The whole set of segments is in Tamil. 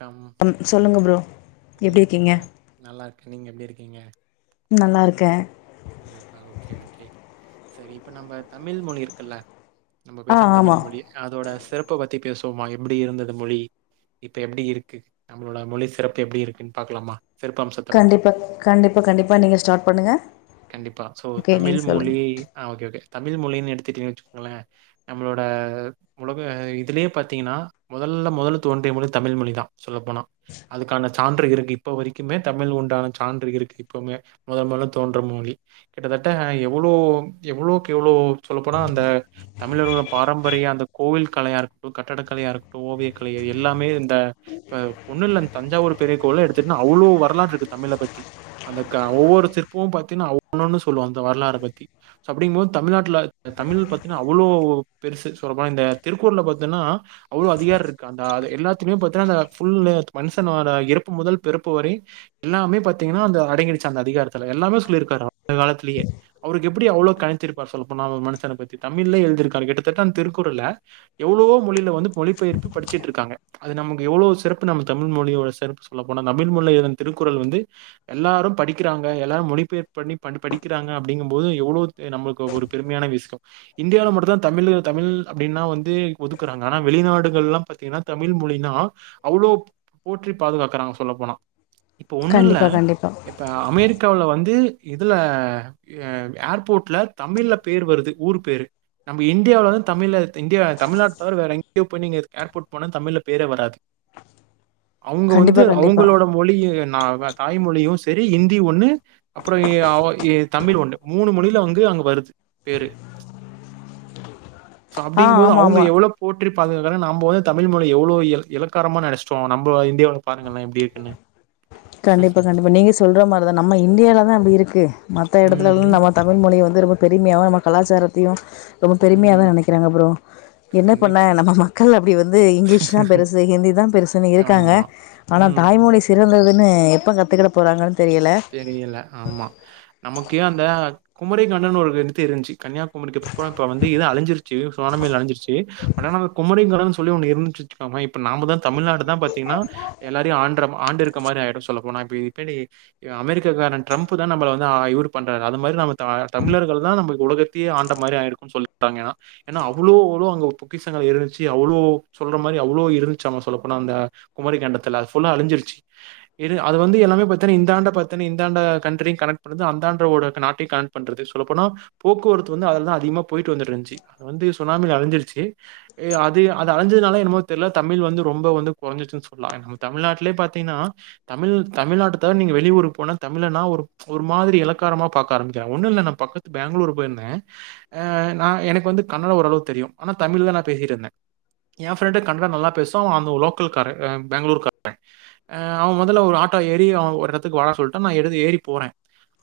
கம் ம் சொல்லுங்க ப்ரோ எப்டி இருக்கீங்க நல்லாருக்கே நீங்க எப்டி இருக்கீங்க நல்லா இருக்கே ம் அ ஓகே ஓகே சரி இப்ப நம்ம தமிழ் மொழி இருக்குல்ல நம்ம ஆ பேசுற ஆமா தமிழ் மொழி அதோட சிறப்ப பத்தி பேசுவோமா எப்டி இருந்தது மொழி இப்ப எப்டி இருக்கு நம்மளோட மொழி சிறப்பு எப்டி இருக்குன் பாக்கலாமா சிறப்பம்சத்த பத்தி. கண்டிப்பா கண்டிப்பா கண்டிப்பா நீங்க ஸ்டார்ட் பண்ணுங்க கண்டிப்பா. சோ ஓகே தமிழ் நீங்க மொழி சொல்லுங்க ஆ ஓகே ஓகே தமிழ் மொழின் எடுத்துட்டீங்கன் வச்சுக்கோங்களே நம்மளோட உலக இதுலயே பாத்தீங்கன்னா முதல்ல முதல்ல தோன்றிய மொழி தமிழ் மொழி தா சொல்ல போனா அதுக்கான சான்று இருக்கு இப்ப வரைக்குமே தமிழ் உண்டான சான்று இருக்கு இப்பமே முதல் முதல்ல தோன்ற மொழி கிட்டத்தட்ட எவளோ எவ்வளோக்கு எவளோ சொல்லப்போனா அந்த தமிழர்களோட பாரம்பரிய அந்த கோவில் கலையா இருக்கட்டு கட்டடக்கலையா இருக்கட்டு ஓவிய கலைக எல்லாமே இந் த இப்ப ஒண்ணு இல்ல இந் தஞ்சாவூர் பெரிய கோவில எடுத்துட்ன்னா அவ்ளோ வரலாற்று இருக்கு தமிழ பத்தி அந்த க ஒவ்வோரு சிற்பமு பாத்தீன்னா அவ் ஒன்னொன்னு சொல்லு அந்த வரலாற பத்தி ச அப்டிங்கும்போது தமிழ்நாட்ல தமிழ் பாத்தீங்கன்னா அவ்ளோ பெருசு சொல்லப்போனா இந்த திருக்குறள பாத்தீன்னா அவ்ளோ அதிகாரோ இருக்கு அந்தா எல்லா துலயுமே பாத்தன்னா அந்த ஃபுல்லு மனுஷனோற இறப்பு முதல் பிறப்பு வரை எல்லாமே பாத்தீங்கன்னா அந்த அடங்கிடுச்சு அந்த அதிகாரத்துல எல்லாமே சொல்லிருக்காரு அந்த காலத்துலயே அவருக்கு எப்டி அவ்ளோ கணிச்சிருப்பாரு சொல்லப்போனா ஒரு மனுஷன பத்தி தமிழ்லயே எழுதிருக்காரு கிட்டத்தட்ட அந்த திருக்குறள எவ்ளோவோ மொழில வந்து மொழிப்பெயர்ப்பு படுச்சுட்ருக்கங்க அது நமக்கு எவ்ளோ சிறப்பு நம்ம தமிழ் மொழியோட சிறப்பு சொல்ல போனா தமிழ் மொழில இருந் திருக்குறள் வந்து எல்லாரு படிக்கிறாங்க எல்லாரு மொழிபெயர்ப்பு பண்ணி பண்ணி படிக்கிறாங்க அப்டிங்கும் போது எவ்ளோ து நம்மளுக்கு ஒரு பெருமையான விஷ்யோ இன்டியால மட்டுந்தா தமிழு தமிழ் அப்டின்னா வந்து ஒதுக்குறாங்க ஆனா வெளிநாடுகள்லா பாத்தீங்கன்னா தமிழ் மொழினா அவ்ளோ போற்றி பாதுகாக்கறாங்க சொல்ல போனா இப்ப ஒண்ணு இல்ல கண்டிப்பா கண்டிப்பா இப்ப அமெரிக்காவ்ல வந்து இதுல ஏ ஏர்போட்ல தமிழ்ல பேர் வருது ஊர் பேரு நம்ம இன்டியால வந்து தமிழ் இன்டியா தமிழ்நாடு தவிர வேற எங்கயு போய நீங்க ஏர்போட் போன தமிழ்ல பேரே வராது அவுங்க வந்து கண்டிப்பா கண்டிப்பா அவுங்களோட மொழிய ந தாய்மொழியு செரி இந்தி ஒண்ணு அப்பறோ ஏ ஒ எ தமிழ் ஒண்ணு மூணு மொழில அங்கு அங்கு வருது பேரு சோ ஆ அப்டிங்கம்போது ஆமா அவுங்க ஆமா எவ்ளோ போற்றி பாதுகாக்கறாங்க நம்ம வந்து தமிழ் மொழி எவ்ளோ எ இலக்காரமா நெனஸ்டோ நம்ம இன்டியாவுல பாருங்கலே எப்டி இருக்குன்னு கண்டிப்பா கண்டிப்பா நீங்க சொல்ற மாத்ரிதா நம்ம இந்டியால தா அப்டி இருக்கு மத்த எடத்துலல் ம் நமக் தமிழ் மொழிய வந்து ரொம்ப பெரிம்மியாவு நம்ம கலாச்சாரத்தையும் ரொம்ப பெரும்யா ம் தா நெனக்கிறங் அப்புறோ என்ன பண்ண கண்டிப்பா நம்ம மக்கள் அபபடி வந்து இங்லீஷ்னா பெருசு ஹிந்தி தா பெருசுன்னு இருக்காங்க ஆமா ஆனா ம் தாய்மொழி சிறந்ததுன்னு எப்ப கத்துக்கிட போறாங்கன்னு தெரியல தெரியல ஆமா நமக்கே அந்த குமரி கண்ணன்னு ஒர் எடுத்தி இருந்ச்சி கன்யாகுமரிக்கு பப்புறப்பா வந்து இது அழஞ்சிருச்சி சோணாம்மெல் அழிஞ்சிருச்சி ப நம குமரி கடன் சொல்லி ஒன்னு இருந்துச்சுச்சுச்சுக்கோங்கய் இப்ப நாம்முதா தமிழ்நாடு தா பாத்தீங்னா எல்லாரியு ஆண்ட்ரம் ஆண்டு இருக்க மாரி ஆய்டு சொல்ல போனா இப்பி இப்பிடி அமெரிக்காரெ ட்ரம்ப்பு தா நம்பள வந்து ஆ இவ்ரு பண்றாங்க அது மாரி நாம தாய தம்ழர்கள் தா நம்பு உலகத்தே ஆன்ட மாரி ஆய்டு உ சொல் ட்டாங் யா ஏனா அவ்ளோ ஒரோ அங்க பொக்கிசங்க இருல்ச்சி அவ்ளோ சொல்ற மாரி அவ்ளோ இருல்ச்சாமா சொல்ல போனா அந்த குமரி கண்டத்துல அது ஃபுல்லா அழிஞ்சிருச்சி இது அது வந்து எல்லாமே பத்தனே இந்து ஆண்டா பாத்தினு இந்தாண்ட கண்ட்ரி கனக் பண்ணுது அந்தாண்ட ஓடட் நாட்டை கனக் பண்றது சொல்ல போனா போக்குவரத்து வந்து அதுல்தா அதிகமா போய்ட்டு வந்துட்ருந்ச்சி அது வந்து சுனாமில் அழிஞ்சிருச்சி ஏ அதென் அது அழஞ்சுனால என்னமோ தெர்ல தமிழ் வந்து ரொம்ப வந்து குறஞ்சுச்சுன் சொல்லா எனம் ம் தமிழ்நாட்லே பாத்தீன்னா தமிழ் தமிழ்நாட்டுத்தா நீங்க வெளியூரு போன தமிழனா ஒரு ஒரு மாதிரி இலக்காரமா பாக்க ஆரம்பிக்கிறாங் ஒன்னு இல்ல நா பக்கத்து பேங்களூர் பொய்ர்நே ஆ நா எனக் வந்து கன்னடா ஓரளவ் தெரியு ஆனா தமிழ் தா நா பேசிட்ருந்நே யா ஃப்ரெண்டு கன்னடா நல்லா பேசுவா அவ் அந்த லோக்கல் காரே அ பேங்ளூர் கா ரே ஆ அவ் வது லவ் ஒர் ஆட்டோ ஏறி அவவ் ஒர்ரெத்துக் வாரா சொல்ட்டு நா எடுதி ஏறி போறே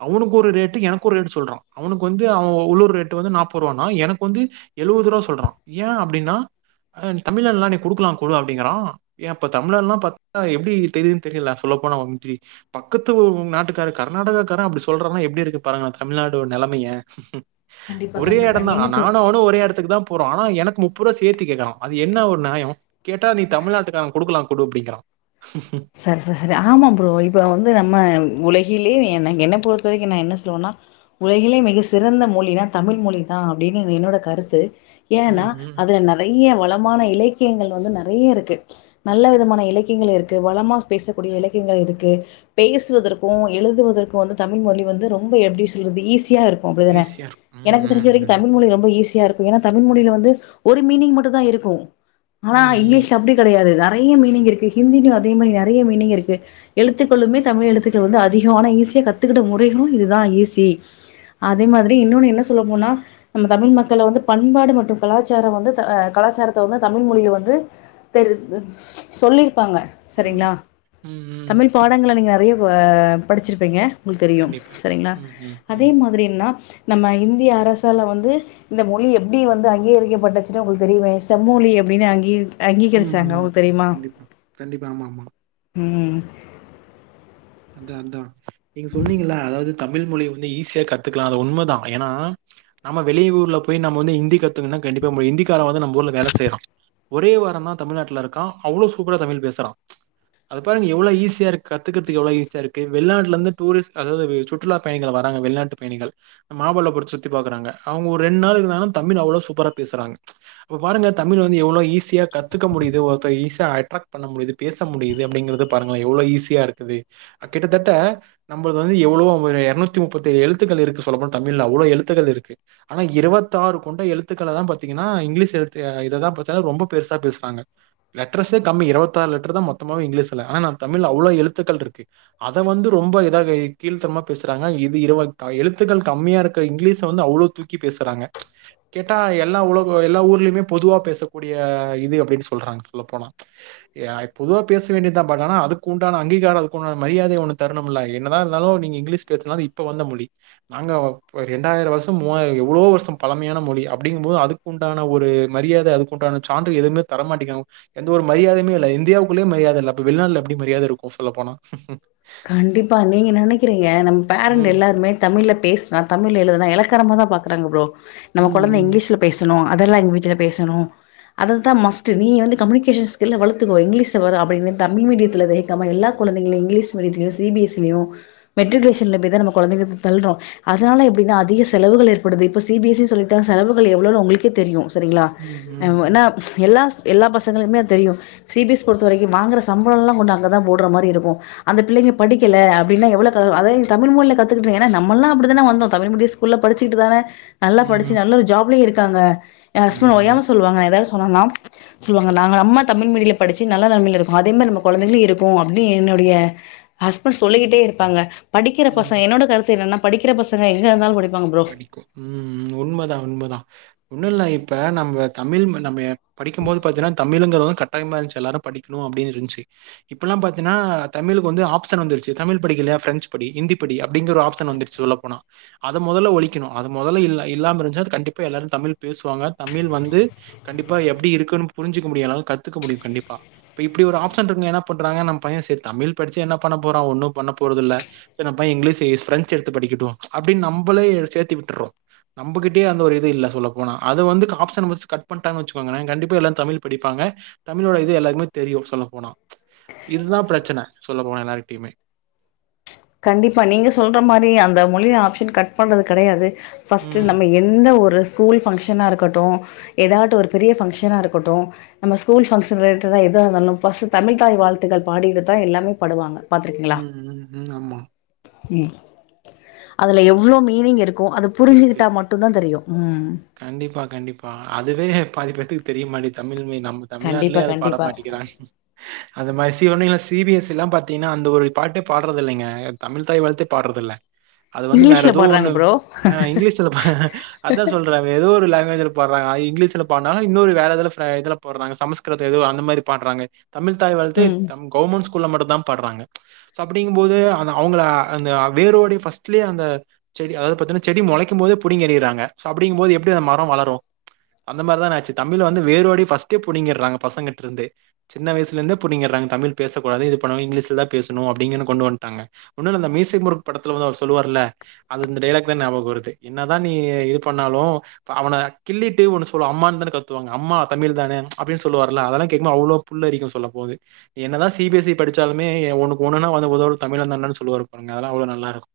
அவ்னுக் ஒரு ரேட்டு எனக் ஒர் ரேட்டு சொல்றா அவ்னுக் வந்து அவ ஓ உள்ளூர் ரேட்டு வந்து நாப்ப ருவானா எனக் வந்து எழுவது ரூபா சொல்றா ஏ அப்டின்னா தமிழன்லா நீ குடுக்லான் கோல் அப்டிங்கறா ஏன்ப்பா தமிழர்லா பாத் ஆ எப்டி தெரியுன் தெரிலா சொல்ல போனா வம்ட்டி பக்கத் த்துவும் நாட்டுக்காரு கர்நாடகாக்கார அப்டி சொல்றாங்னா எப்டி இருக்கு பாடுங்ல தம்ழாடோ நெலமைய கண்டிப்பா ஒரே கண்டிப்பா எடன் தா நீங்க சொல் நானு அவ்னு ஒரே எடத்துக்கு தாம்ப் போறோ ஆனா எனக் முப்புறோ சேத்தி கேக்குறா அது என்ன ஒர் நாயோ கேட்டா நீ தமிழ்நாட்டுகாரன் குடுக்குலா குடு அப்டிங்குறா சர் சர் சரி ஆமாம் ப்ரோ இப்போ வந்து நம்மன் உலகிலே என்னக் என்ன பொறுத்தவரைக்கி நா என்ன சொனுனா உலகிலே மிக சிறந்த மொழின்னா தமிழ் மொழி தா அப்டின்னு என்னோட கருத்து ஏன்னா ம், ம். அதுல நறைய வளமான இலக்கியங்கள் வந்து நறைய இருக்கு நல்ல இருக்கு. விதமான இலெக் தீங்கல இருக்கு வளமாஹ் பேசக்கூடிய இலக்கியங்கள் இருக்கு பேசுவதற்கு எழுதுவதற்கு வந்து தமிழ் மொழி வந்து ரொம்ப எப்டி சொல்றது ஈஸியார் ஒப்டிதான ஈஸியா இருக்கும். ம், எனக்கு தெரிஞ்சு ம், வரைக்கி ம். தமிழ் மொழி ரொம்ப ஈஸியாரு ஏன்னா தமிழ் மொழில வந்து ஒரு மீனிங் மட்டு தா இருக்கு ஹானா ம், ம். இங்லீஷ் தப்டி கெடையாது நறையா மீனிங் இருக்கு ஹிந்திலு அதே மாறி நறையா மீனிங் இருக்கு எழுத்துக்களுமே தமிழ் எழுத்துக்கள் வந்து அதிஹோ ஆனா ஈஸியா கத்துக்குட்ட முறைஹு இதுதா ஈஸி அதே மாதிரி இன்னொன்னு என்ன சொல்ல போனா நம் தமிழ் மக்கள வந்து பண்பாடு மற்றும் கலாச்சார வந்து த அ கலாச்சாரத்த வந்து தமிழ் மொழியில வந்து தெரி து சொல்லிர்ப்பாங்க சரிங்ளா ம், ம். தமிழ் பாடங்கள நீங் நறைவ்வ படிச்சிருப்பீங்க உங்குள் தெரியும் கண்டிப்பா. சரிங்ளா ம், ம், அதே ம். மாதிரினா நம்ம இந்திய அரசால வந்து இந்த மொழி எப்டி வந்து அங்கீகரிக்கப்பட்டுச்சுட்டு உங்கள் தெரியுமே செம்மொழி அப்டின்னே அங்கீர் ம், ம். அங்கீகரிச்சாங்க உங்குள் தெரியுமா கண்டிப்பா. கண்டிப்பா ஆமா ஆமா ம் அதா அதா நீங்க சொன்னீங்கல்ல அதாவது தமிழ் மொழி வந்து ஈஸியா கத்துக்கலா அது உண்ம தா ஏனா நம்ம வெளிஊர்ல போய் நம்ம வந்து இந்தி கத்துக்கன்னா கண்டிப்பா முடி இந்திக்கார வந்து நம் ஊர்ல வேல செய்ரா ஒரே வாரோந் தா தமிழ்நாட்டுல இருக்கா அவ்ளோ சூப்பரா தமிழ் பேசுறா அது பாருங்க எவ்ளோ ஈஸியா இருக் கத்துகுது கத்துக்க எவ்ளோ ஈசியா இருக்கு வெளிநாட்ல இருந்து டூரிஸ்ட் அதாவது சுற்றுலாப் பயணிகள் வராங்க வெளிநாட்டு பயணிகள் மாமபல்லபுரத்த சுத்தி பாக்குறாங்க அவங்க ஒரு ரெண் நாள் இருந்தாங்கன்ன தமிழ் அவ்ளோ சூப்பரா பேசுறாங்க அப்ப பாருங்க தமிழ் வந்து எவ்ளோ ஈசியா கத்துக்க முடியுது ஒருத்த ஈஸியா அட்ராக்ட் பண்ண முடியுது பேச முடியுது அப்டிங்கறது பாருங்கள எவ்ளோ ஈஸியா இருக்குது கிட்டத்தட்ட நம்ளுது வந்து எவ்ளோ எரநூத்தி முப்பத்தி ஏழு எழுத்துக்கள் இருக்கு சொல்ல போனா தமிழ்ல அவ்ளோ எழுத்துகள் இருக்கு ஆனா இருவத்தாறு கொண்ட எழுத்துக்கள தா பாத்தீங்கன்னா இங்லீஷ் எழுத்து இததா பாத்தீங்கன்னா ரொம்ப பெருசா பேசுறாங்க லெட்டர்ஸே கம்மி இருபத்தாறு லெட்டர் தா மொத்தமாவே இங்கிலீ்ஸ்ல ஆனா நா‌ தமிழ்ல அவ்ளோ எழுத்துக்கள் இருக்கு அத வந்து ரொம்ப இதா கீழ்த்தனமா பேசுறாங்க இது இருவ எழுத்துக்கள் கம்மியா இருக்க இங்லீஷ வந்து அவ்ளோ தூக் க்கி பேசுறாங்க கேட்டா எல்லா உலக எல்லா ஊர்லேமே பொதுவா பேசக்கூடிய இது அப்டின்னு சொல்றாங்க சொல்ல போனா ஏ பொதுவா பேச வேண்டி தா பட் ஆனா அதுக்கு உண்டான அங்கீகாரம் இருக்குன்னு மரியாதை ஒன்னு தரணுமுல்ல என்னதா இருந்தாலு நீங்க இங்லீஷ் பேசுனா அது இப்ப வந்த மொழி நாங்க ரெண்டாயிரோ வருஷோ மூவாயி எவ்ளோ வருஷோ பழமையான மொழி அப்டிங்கும் போது அதுக் குண்டான ஒரு மரியாத அதுக்குண்டான சான்று எதுமே தர மாட்டேங்காங்க எந்த ஒரு மரியாதையுமே இல்ல இந்தியாவுக்குள்ளே மரியாத இல்ல அப்ப வெளிநாட்ல எப்டி மரியாதை இருக்கு சொல்ல போனா கண்டிப்பா நீங்க நெனைக்றீங்க நம்ம பரண்ட் ம். எல்லாருமே தமிழ்ல் பேசுனா தமிழ்ல எழுதுனா எலக்காரமா தா பாக்றாங்க ப்ரோ நம்ம கொழந்த ம். ம். இங்லீஷ்ல பேசணு அதர் லங்குவேஜ்ல பேசணு அது தா மஸ்ட்டு நீ வந்து கம்யூனிகேஷன் ஸ்கில்ல வளத்துக்கோ இங்லீஷ் வரு அப்டின்னு இவ தமிழ் மீடியத்தில வைக்காம எல்லா கொழந்தைங்கள இங்லீஷ் மீடியத்திலயு சி பி எஸ் சி லயு மெட்ரிக்லேஷன்ல ப தா நம்ம கொழந்தங்கள தள்றோ அதனால எப்டின்னா அதிக செலவுகள் ஏற்படுது இப்ப சி பி எஸ் சி சொல்லிட்டா செலவுகள் எவ்ளோனு ஒங்ளுக்கே தெரியு சரிங்ளா ம். அ ம். என்ன ம். எல்லாஸ் எல்லா பசங்களுமே அது தெரியு சி பி எஸ் பொறுத்த வரைக்கு வாங்குற சம்பளோல்லா கொண்டு அங்கதா போடுற மாரி இருக்கு அந்த பிள்ளைங்க படிக்கல அப்டினா எவ்ளோ க அத தமிழ் மொழில கத்துக்கிட்டு ஏனா நம்மல்லா அப்டிதான வந்தோ தமிழ் மீடிய ஸ் ஸ்கூல்ல படிச்சிட்டு தான நல்லா ம். படிச்சு ம் நல்ல ஒரு ஜாப்லயு இருக்காங்க எ ஆமா, ஹஸ்பண்ட் ஆமா. ஓயாம சொல்வாங்க எதாது சொன்னனா சொல்லுவாங்க நாங்க நம்ம தமிழ் மீடில படிச்சு நல்ல நெலமையில இருக்கோ அதேமாரி நம்ம கொழந்தைகளு இருக்கு அப்டினு என்னுடைய ஹஸ்பண்ட் சொல்லிக்கிட்டே இருப்பாங்க படிக்கிற ம். பசங்க என்னோட கருத்து என்னன்னா படிக்கிற பசங்க எங்க இருந்தாலு படிப் படிக்கு ம் உண்மதா உண்மதா ஒன்னுல்ல இப்ப நம்ம தமிழ் நம்ம படிக்குபோது பாத்தீன்னா தமிழ்ங்கற வந்து கட் டாயமா இருந்ச்சி எல்லாரு படிக்ணு அப்டினு இருந்ச்சு இப்பெல்லா பாத்தீன்னா தமிழுக்கு வந்து ஆப்ஷன் வந்துருச்சு தமிழ் படிக்கல்லயா பிரெஞச் படி ஹிந்தி படி அப்டிங்ற ஒரு ஆப்ஷன் வந்துரு சொல்ல போனா அந் அத மொதல்ல ஒழிக்கணு அது மொதல்ல இல்ல இல்லாம இருஞ்ச்னா கண்டிப்பா எல்லாரு தமிழ் பேசுவாங்க தமிழ் வந்து கண்டிப்பா எப்டி இருக்குன் புரிஞ்சிக்க முடியலனாலு கத்துக்க முடியு கண்டிப்பா இப்ப இப்டி ஒரு ஆப்ஷன் இருக்குன்னு என்ன பண்றாங்க நம்ம பைய சரி தமிழ் படிச்சு என்ன பண்ண போறோ ஒன்னு பண்ண போறதுல்ல சரி நம்ம பைய இங்லீஷ் பிரெஞ்சு எடுத்து படிக்கிட்டு அப்டின்னு நம்ப்ளே சேத்தி விட்டுறோ நம்மகிட்டேயே அந்த ஒரு இது இல்ல சொல்ல போனா அத வந்து ஆப்ஷன் வைஸ் கட் பண்ட்டாங்க வச்சுோங்கள கண்டிப்பா எல்லாரு தமிழ் படிப்பாங்க தமிழோட இது எல்லாருக்குமே தெரியு சொல்ல போனா இதுதா பிரச்சன சொல்ல போன எல்லார்ட்டயுமே கண்டிப்பா நீங்க சொல்ற மாரி அந்த மொழிய ஆப்ஷன் கட் பண்றது கெடையாது ஃபர்ஸ்ட்டு ம். நம்ம எந்த ஒரு ஸ்கூல் ஃபங்க்ஷனா இருக்கட்டு எதாட்டு ஒரு பெரிய ஃபங்க்ஷனா இருக்கட்டு நம்ம ஸ்கூல் பங்க்ஷன் ரிலேட்டடா எது இருந்தாலு ஃபஸ்ட்டு தமிழ் தாய் வாழ்த்துக்கள் பாடிட்டுதா எல்லாமே பாடுவாங்க பாத்துருக்கீங்களா ம் ம் ம் ஆமா ம் அதுல எவ்ளோ மீனிங் இருக்கு அது இருக்கு. புரிஞ்சிகிட்டா மட் ட்டுதா தெரியு ம் கண்டிப்பா கண்டிப்பா அதுவே பாதிப்பேத்துக்கு தெரியமாட்டி தமிழ்மே நம் கண்டிப்பா தமிழ்நாட்லேயே அத பாட கண்டிப்பா மாட்டிக்கிறாங் அந்த மாரி சி ஒன்னு இல்ல சி பி எஸ் சி பாத்தீங்னா அந்த ஒரு பாட்டே பாட்றதில்லைங்க தமிழ்த் தாய்வாழ்த்தே பாட்றதில்ல அது வந்து வேற இங்கிலீஷ்ல ஏதோ பாடுறாங்க ஒண்ணு ப்ரோ அ இங்கிலீஷ்ல ப அதா சொல்றா ஏதோ ஒரு லாங்குவேஜ்ல பாட்றாங்க இங்கிலீஷ்ல பாட்னாலு இன்னொரு வேறேதோல ஃப்ரீ இதுல பாட்றாங்க சமஸ்க் கிருது எதோ அந்த மாரி பாட்றாங்க தமிழ் தாய் வாழ்த்தே ம் தம் கவுர்மெண்ட் ஸ்கூல்ல மட்டுந்தா பாட்றாங்க சோ அப்டிங்கு போது அந்த அவுங்கள அந்த வேரோடே ஃபஸ்ட்லே அந்த செடி அதாது பாத்தீனா செடி மொளைக்குபோதே புடிங்கி எறியிறாங்க சோ அப்டிங்கபோது எப்டி அந்த மரோ வளரு அந்த மாரி தான ஆச்சு தமிழ வந்து வேரோடே ஃபஸ்ட்டே புடுங்கிடறாங்க பசங்கிட்டர்ந்தே சின்ன வயசுலர்ந்தே புடிங்றாங்க தமிழ் பேசக்கூடாது இது பண்ணணு இங்கிலீஷல தா பேசணு அப்டிங்கனு கொண்டு வட்டாங்க ஒன்னு இல்ல அந்த மீசைய முருக் படத்துல வந்து அவரு சொல்லுவார்ல்ல அது இந்த டயலாக் தா ஞாபக வருது என்னதா நீ இது பண்ணாலு இப்ப அவன கிள்ளிட்டு ஒன்னு சொல்ல அம்மான்னு தான கத்துவாங்க அம்மா தமிழ் தான அப்டின்னு சொல்லுவார்ல அதல்லா கேக்குபோது அவ்ளோ புல்லரிக்கு சொல்ல போது என்னதா சி பி எஸ் சி படிச்சாலுமே எ ஒன்னுக்கு ஒண்ணுன்னா வந்து உதவுறது தமிழந்தான்டானு சொல்லுவாரு பாருங்க அதெல்லா அவ்ளோ நல்லாருக்கு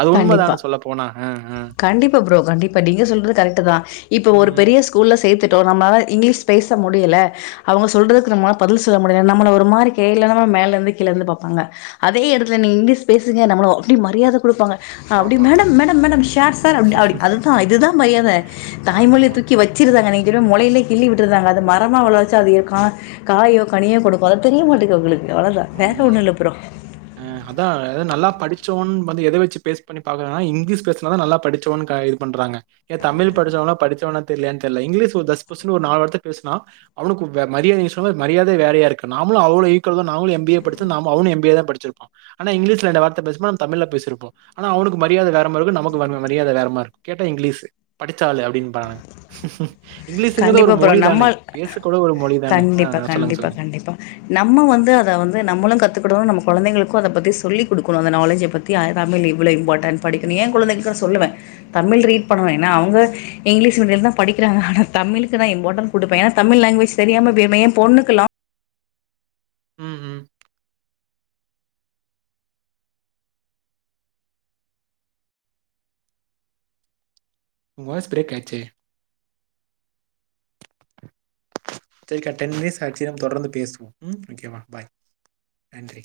அது கண்டிப்பா உண்மதான சொல்ல போனா அ அ கண்டிப்பா ப்ரோ கண்டிப்பா நீங்க சொல்றது கரெக்ட் தா இப்ப ஒரு ம். பெரிய ஸ் கூல்ல சேத்துட்டோ நம்மளால இங்கிலீஷ் பேச முடியல அவுங்க சொல்றதுக்கு நம்மளால பதில் சொல்ல முடியல நம்மள ஒரு மாரி கே லன்னமா மேல இருந்து கீழ இருந்து பாப்பாங்க அதே எடத்துல நீ இங்கிலீஷ் பேசுங்க நம்மலோ அப்டி மரியாத குடுப்பாங்க அப்டி பாப்பாங்க. மேடம் மேடம் மேடம் ஸா சார் அப் அப்டி அததா இதுதா பையாத தாய்மொழிய ஆமா, தூக்கி வச்சிருறாங்க நீ கிடு மொளைலே கிள்ளி விட்டுந்தாங்க அது மரமா வளர வச்சா அது ஏ கா காயோ கனியோ குடுக்கு அது தெரிய மாட்டேங்கு அவுகளுக்கு அவ்ளோதா வேற ஒண்ணு இல்ல ப்ரோ அ அதா அதாவது நல்லா படிச்சோ ன் வந்து எத வச்சு பேஸ் பண்ணி பாக்குறாங்னா இங்கிலீஷ் பேசுனதா நல்லா படிச்சோன் கா இது பண்றாங்க ஏன் தமிழ் படிச்சவ ல்லா படிச்சவனானு தெரிலயானு தெர்ல இங்கிலீஷ் ஒரு தஸ்புஸ்னு ஒரு நாவு வார்த்த பேசுனா அவனுக்கு வே மரியாதை நீங்க சொன்ன மாரி மரியாதயே வேறையா இருக்கு நாமளு அவ்ளோ ஈக்குவல் தானு நாங்களு எம் பி ஏ படிச்சு நம்மோ அவனு எம் பி ஏ தா படிச்சுருப்பா ஆனா இங்கிலிஷ்ல ரெண்டு வார்த்த பேசுபோது நம்ம தமிழ்ல பேசிருப்போ ஆனா அவனுக்கு மரியாத வேறமாரி ருக்கு நமக்கு வேறமாரி மரியாத வேறமா ருக்கு கேட்டா இங்கிலீஸ்சு படிச்சாலு அப்டின்னு பானுங்க இங்கிலீஷுங்கிறது ஒரு கண்டிப்பா ப்ரோ மொழி தானே நம்ம பேச கூட ஒரு மொழி தானே ஆ கண்டிப்பா ஆ சொல்லுங்க கண்டிப்பா சொல்லுங்க கண்டிப்பா நம்ம வந்து அத வந்து நம்மளு கத்துக்கிடுவோ நம்ம கொழந்தைளுக்கு அத பத்தி சொல்லி குடுக்கணு ஸ் அந்த நாலேஜ பத் கியா தமிழு இவ்ளோ இம்பார்டன் படிக்கனு ஏ குழந்தைக்களுக்கு நா சொல்லுவே தமிழ் ரீட் பண்ணுவே ஏனா அவுங்க இங்கிலீஷ் மீடியம் தா படிக்கிறாங்க ஆனா தமிழுக்கு நா இம்பார்டட் குடுப்பே ஏனா தமிழ் லாங்கேஜ் தெரியாம இப்ப ஏ பொண்ணுக்குலா ம் ம் உங்க வாய்ஸ் பிரேக் ஆயிருச்சே செரிக்கா டென் மினிட்ஸ் கழிச்சு நம்ம தொடர்ந்து பேசுவோ ம் ஓகேவா பாய் நன்றி